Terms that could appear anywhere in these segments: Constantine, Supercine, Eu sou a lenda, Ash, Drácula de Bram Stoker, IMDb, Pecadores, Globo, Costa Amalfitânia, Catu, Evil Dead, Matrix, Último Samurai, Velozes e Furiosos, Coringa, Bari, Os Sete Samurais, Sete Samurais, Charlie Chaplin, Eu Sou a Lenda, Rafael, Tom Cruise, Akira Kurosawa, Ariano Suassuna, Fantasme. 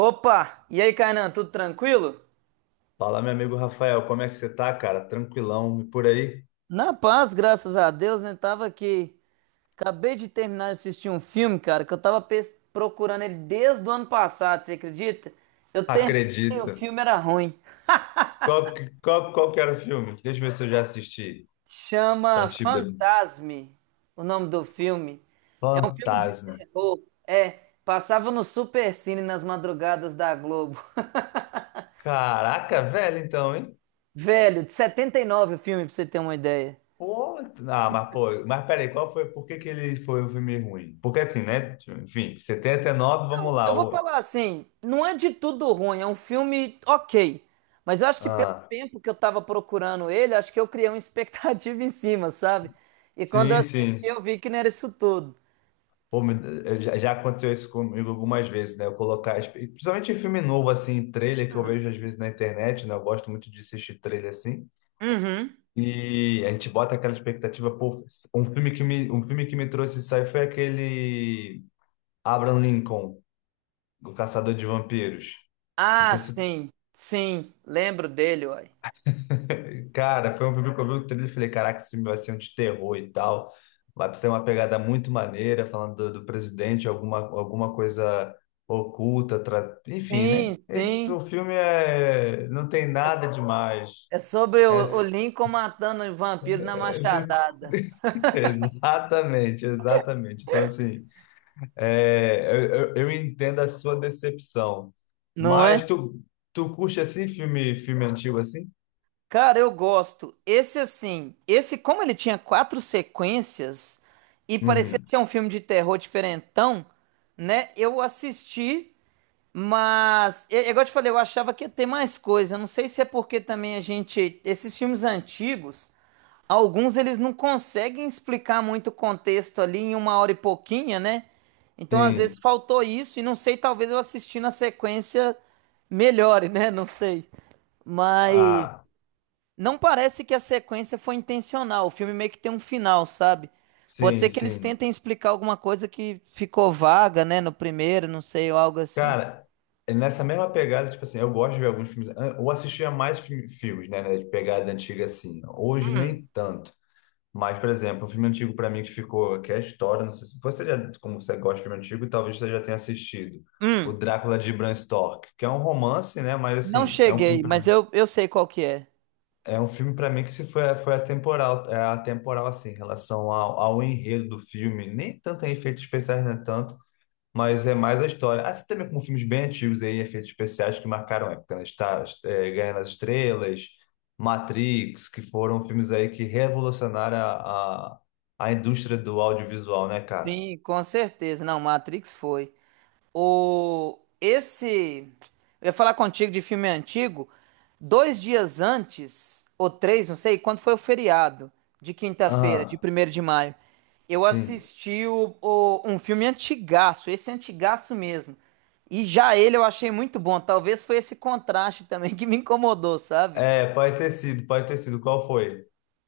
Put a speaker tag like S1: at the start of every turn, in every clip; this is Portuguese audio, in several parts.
S1: Opa! E aí, Kainan, tudo tranquilo?
S2: Fala, meu amigo Rafael, como é que você tá, cara? Tranquilão, e por aí?
S1: Na paz, graças a Deus, né? Tava aqui. Acabei de terminar de assistir um filme, cara, que eu tava procurando ele desde o ano passado, você acredita? Eu terminei, o
S2: Acredito.
S1: filme era ruim.
S2: Qual, qual, qual que era o filme? Deixa eu ver se eu já assisti.
S1: Chama
S2: Antibia-
S1: Fantasme, o nome do filme. É um filme de
S2: Fantasma.
S1: terror. É, passava no Supercine nas madrugadas da Globo.
S2: Caraca, velho, então, hein?
S1: Velho, de 79 o filme, pra você ter uma ideia.
S2: Pô, ah, mas pô, mas peraí, qual foi, por que que ele foi um filme ruim? Porque assim, né? Enfim, 79, vamos
S1: Eu
S2: lá.
S1: vou falar assim, não é de tudo ruim, é um filme ok, mas eu acho que pelo
S2: Ah,
S1: tempo que eu tava procurando ele, acho que eu criei uma expectativa em cima, sabe? E quando eu
S2: sim,
S1: assisti,
S2: sim.
S1: eu vi que não era isso tudo.
S2: Pô, eu já aconteceu isso comigo algumas vezes, né? Eu colocar, principalmente em filme novo, assim, trailer que eu vejo às vezes na internet, né? Eu gosto muito de assistir trailer assim.
S1: Uhum.
S2: E a gente bota aquela expectativa, pô, um filme que me trouxe isso aí foi aquele Abraham Lincoln, O Caçador de Vampiros. Não
S1: Ah,
S2: sei se.
S1: sim, sim, lembro dele, uai.
S2: Cara, foi um filme que eu vi o trailer e falei, caraca, esse filme vai ser um de terror e tal. Vai ser uma pegada muito maneira, falando do presidente, alguma coisa oculta, enfim, né?
S1: Sim,
S2: E
S1: sim.
S2: o filme é... não tem
S1: É
S2: nada demais.
S1: é sobre
S2: É,
S1: o
S2: s-
S1: Lincoln matando o vampiro na
S2: é, fico-
S1: machadada,
S2: Exatamente, exatamente. Então, assim, é, eu, eu entendo a sua decepção.
S1: não é?
S2: Mas tu curte assim filme antigo assim?
S1: Cara, eu gosto. Esse assim, esse como ele tinha quatro sequências e parecia
S2: Uhum.
S1: ser um filme de terror diferentão, né? Eu assisti, mas é igual eu te falei, eu achava que ia ter mais coisa. Não sei se é porque também a gente, esses filmes antigos, alguns eles não conseguem explicar muito o contexto ali em uma hora e pouquinha, né? Então às vezes
S2: Sim.
S1: faltou isso e não sei, talvez eu assistindo a sequência melhore, né? Não sei. Mas
S2: Ah.
S1: não parece que a sequência foi intencional. O filme meio que tem um final, sabe? Pode
S2: Sim,
S1: ser que eles
S2: sim.
S1: tentem explicar alguma coisa que ficou vaga, né, no primeiro, não sei, ou algo assim.
S2: Cara, é nessa mesma pegada, tipo assim, eu gosto de ver alguns filmes, ou assistia mais filmes, né, de pegada antiga assim. Hoje nem tanto. Mas, por exemplo, um filme antigo pra mim que ficou, que é a história, não sei se você já, como você gosta de filme antigo, talvez você já tenha assistido. O
S1: Hum,
S2: Drácula de Bram Stoker, que é um romance, né, mas
S1: não
S2: assim,
S1: cheguei, mas eu sei qual que é.
S2: é um filme para mim que se foi, foi atemporal, é atemporal assim, em relação ao enredo do filme, nem tanto em efeitos especiais, né, tanto. Mas é mais a história. Assim também como filmes bem antigos aí, efeitos especiais que marcaram a época, né? Guerra nas Estrelas, Matrix, que foram filmes aí que revolucionaram a indústria do audiovisual, né, cara?
S1: Sim, com certeza. Não, Matrix foi. O esse, eu ia falar contigo de filme antigo. Dois dias antes, ou três, não sei, quando foi o feriado de quinta-feira, de
S2: Aham,
S1: 1º de maio, eu
S2: sim.
S1: assisti um filme antigaço, esse antigaço mesmo. E já ele eu achei muito bom. Talvez foi esse contraste também que me incomodou, sabe?
S2: É, pode ter sido, pode ter sido. Qual foi?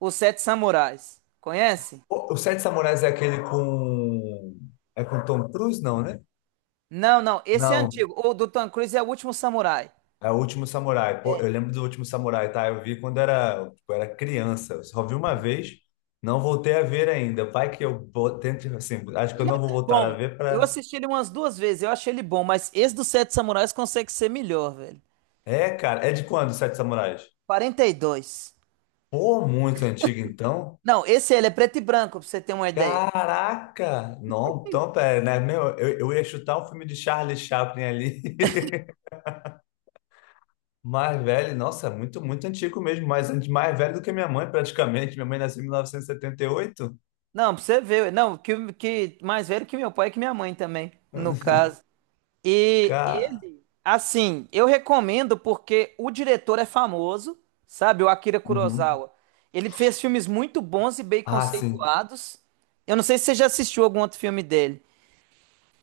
S1: Os Sete Samurais. Conhece?
S2: O Sete Samurais é aquele com... É com Tom Cruise, não, né?
S1: Não, não, esse é
S2: Não.
S1: antigo. O do Tom Cruise é o Último Samurai.
S2: É o Último Samurai. Pô, eu lembro do Último Samurai, tá? Eu vi quando era, tipo, era criança. Eu só vi uma vez, não voltei a ver ainda. Vai que tento, assim, acho que eu
S1: Ele é
S2: não vou
S1: até
S2: voltar a
S1: bom.
S2: ver
S1: Eu
S2: pra...
S1: assisti ele umas duas vezes, eu achei ele bom, mas esse dos Sete Samurais consegue ser melhor, velho.
S2: É, cara, é de quando, os Sete Samurais?
S1: 42.
S2: Pô, muito antigo, então.
S1: Não, esse ele é preto e branco, pra você ter uma ideia.
S2: Caraca! Não, então, pera, né? Meu, eu ia chutar um filme de Charlie Chaplin ali. Mais velho, nossa, muito, muito antigo mesmo. Mais velho do que minha mãe, praticamente. Minha mãe nasceu em mil novecentos e setenta e oito.
S1: Não, pra você ver. Não, que mais velho que meu pai e que minha mãe também, no caso. E
S2: Cara...
S1: ele, assim, eu recomendo porque o diretor é famoso, sabe? O Akira Kurosawa. Ele fez filmes muito bons e bem
S2: Ah, sim.
S1: conceituados. Eu não sei se você já assistiu algum outro filme dele.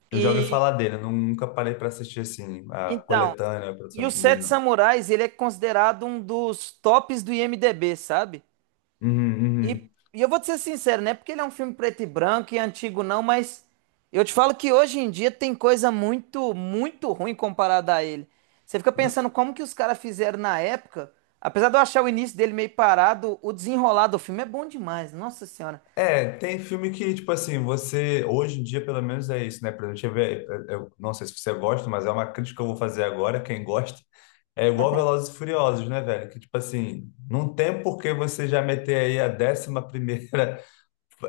S2: Eu já ouvi
S1: E
S2: falar dele. Eu nunca parei para assistir assim a
S1: então,
S2: coletânea, a produção
S1: e o
S2: de filme dele,
S1: Sete
S2: não.
S1: Samurais, ele é considerado um dos tops do IMDb, sabe? E,
S2: Uhum,
S1: e eu vou te ser sincero, não é porque ele é um filme preto e branco e antigo não, mas eu te falo que hoje em dia tem coisa muito, muito ruim comparada a ele. Você fica
S2: uhum.
S1: pensando como que os caras fizeram na época, apesar de eu achar o início dele meio parado, o desenrolar do filme é bom demais, nossa senhora.
S2: É, tem filme que, tipo assim, você. Hoje em dia, pelo menos, é isso, né? Pra gente ver. Eu não sei se você gosta, mas é uma crítica que eu vou fazer agora. Quem gosta. É igual Velozes e Furiosos, né, velho? Que, tipo assim, não tem por que você já meter aí a 11ª.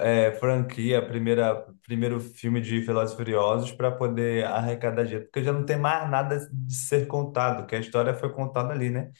S2: É, franquia, primeira, primeiro filme de Velozes e Furiosos para poder arrecadar dinheiro, porque já não tem mais nada de ser contado, que a história foi contada ali, né?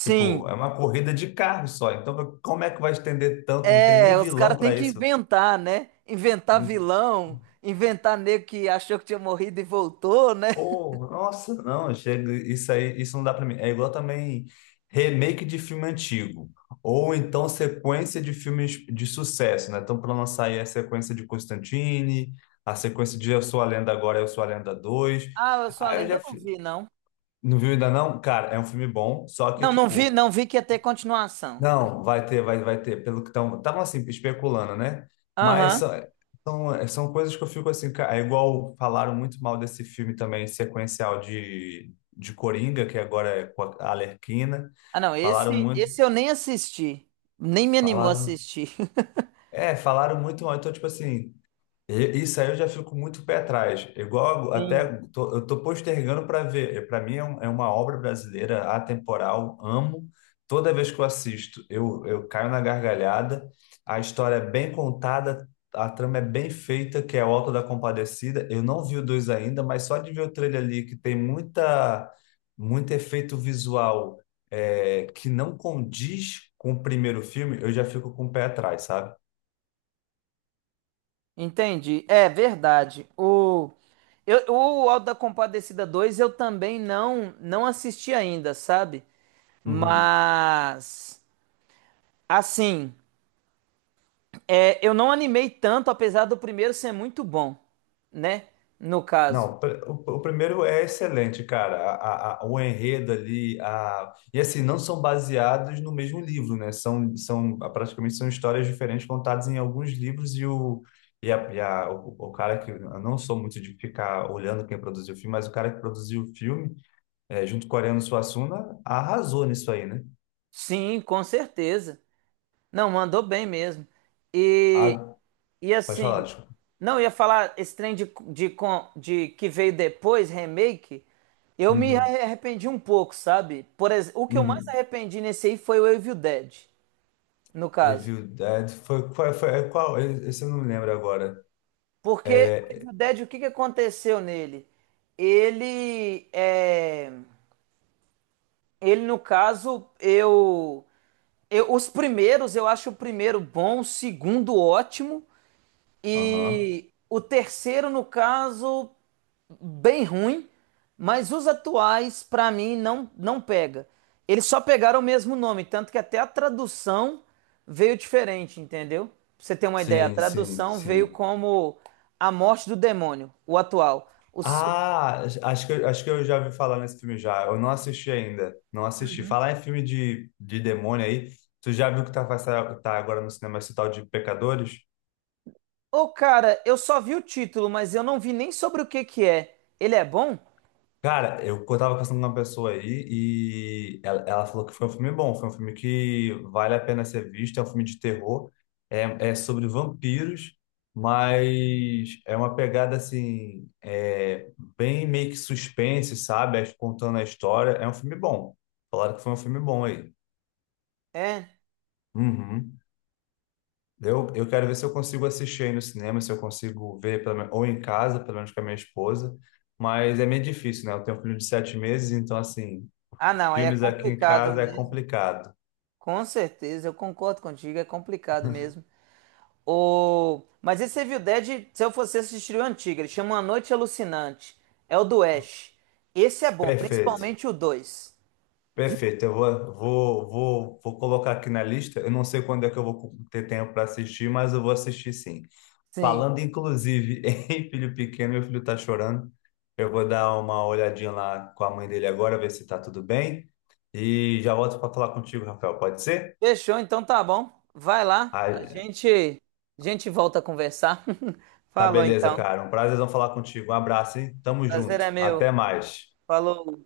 S2: Tipo, é uma corrida de carro só, então como é que vai estender tanto? Não tem nem
S1: é, os
S2: vilão
S1: caras têm
S2: para
S1: que
S2: isso.
S1: inventar, né? Inventar vilão, inventar nego que achou que tinha morrido e voltou, né?
S2: Oh, nossa, não, chega, isso aí, isso não dá pra mim. É igual também remake de filme antigo, ou então sequência de filmes de sucesso, né? Então, para lançar aí a sequência de Constantine, a sequência de Eu Sou a Lenda. Agora, Eu Sou a Lenda 2.
S1: Ah, eu sou a
S2: Aí eu
S1: lenda,
S2: já
S1: eu não
S2: fi-
S1: vi, não.
S2: não viu ainda não? Cara, é um filme bom, só que
S1: Não, não vi,
S2: tipo,
S1: não vi que ia ter continuação.
S2: não, vai ter, vai ter, pelo que estão, estavam assim, especulando, né? Mas
S1: Aham.
S2: são coisas que eu fico assim, é igual falaram muito mal desse filme também, sequencial de Coringa, que agora é com a Arlequina,
S1: Ah, não,
S2: falaram
S1: esse,
S2: muito,
S1: esse eu nem assisti. Nem me animou a
S2: falaram,
S1: assistir.
S2: falaram muito mal, então tipo assim, Isso aí eu já fico muito pé atrás. Igual até
S1: Sim.
S2: eu tô postergando para ver. Para mim é, é uma obra brasileira atemporal. Amo. Toda vez que eu assisto, eu caio na gargalhada. A história é bem contada, a trama é bem feita, que é o Auto da Compadecida. Eu não vi o dois ainda, mas só de ver o trailer ali que tem muita muito efeito visual, é, que não condiz com o primeiro filme, eu já fico com o pé atrás, sabe?
S1: Entendi. É verdade. O Auto da Compadecida 2 eu também não, não assisti ainda, sabe?
S2: Uhum.
S1: Mas, assim, é, eu não animei tanto, apesar do primeiro ser muito bom, né? No caso.
S2: Não, o primeiro é excelente, cara. O enredo ali, a, e assim, não são baseados no mesmo livro, né? São praticamente são histórias diferentes contadas em alguns livros e a, o cara que eu não sou muito de ficar olhando quem produziu o filme, mas o cara que produziu o filme, é, junto com o Ariano Suassuna, arrasou nisso aí, né?
S1: Sim, com certeza. Não, mandou bem mesmo.
S2: A,
S1: E, e
S2: pode falar,
S1: assim,
S2: desculpa.
S1: não eu ia falar esse trem de de que veio depois, remake, eu me
S2: Uhum,
S1: arrependi um pouco, sabe? Por exemplo, o que eu mais
S2: uhum.
S1: arrependi nesse aí foi o Evil Dead, no caso.
S2: Evil Dead foi, foi é qual? Esse eu não lembro agora.
S1: Porque o
S2: É,
S1: Evil Dead, o que que aconteceu nele? Ele é, ele no caso, eu, os primeiros, eu acho o primeiro bom, o segundo ótimo
S2: aham.
S1: e o terceiro no caso bem ruim, mas os atuais, pra mim, não, não pega. Eles só pegaram o mesmo nome, tanto que até a tradução veio diferente, entendeu? Pra você ter uma ideia, a
S2: Sim, sim,
S1: tradução veio
S2: sim.
S1: como A Morte do Demônio, o atual.
S2: Ah, acho que, acho que eu já ouvi falar nesse filme já. Eu não assisti ainda. Não assisti. Falar em filme de demônio aí. Tu já viu que tá, tá agora no cinema esse tal de Pecadores?
S1: Ô, cara, eu só vi o título, mas eu não vi nem sobre o que que é. Ele é bom?
S2: Cara, eu tava conversando com uma pessoa aí e ela falou que foi um filme bom, foi um filme que vale a pena ser visto, é um filme de terror, é sobre vampiros, mas é uma pegada assim, é, bem meio que suspense, sabe? É, contando a história, é um filme bom. Falaram que foi um filme bom aí.
S1: É.
S2: Uhum. Eu quero ver se eu consigo assistir aí no cinema, se eu consigo ver, pelo menos, ou em casa, pelo menos com a minha esposa, mas é meio difícil, né? Eu tenho um filho de 7 meses, então assim.
S1: Ah, não, aí é
S2: Filmes aqui em
S1: complicado
S2: casa é
S1: mesmo.
S2: complicado.
S1: Com certeza, eu concordo contigo, é complicado mesmo. Mas esse Evil Dead, se eu fosse assistir o antigo, ele chama A Noite Alucinante. É o do Ash. Esse é bom,
S2: Perfeito,
S1: principalmente o dois. Viu?
S2: perfeito. Eu vou colocar aqui na lista. Eu não sei quando é que eu vou ter tempo para assistir, mas eu vou assistir sim.
S1: Sim.
S2: Falando inclusive em filho pequeno, meu filho está chorando. Eu vou dar uma olhadinha lá com a mãe dele agora, ver se está tudo bem. E já volto para falar contigo, Rafael. Pode ser?
S1: Fechou, então tá bom. Vai lá,
S2: Ah,
S1: a gente volta a conversar.
S2: tá
S1: Falou
S2: beleza,
S1: então.
S2: cara. Um prazer falar contigo. Um abraço, hein? Tamo
S1: Prazer
S2: junto.
S1: é meu.
S2: Até mais.
S1: Falou.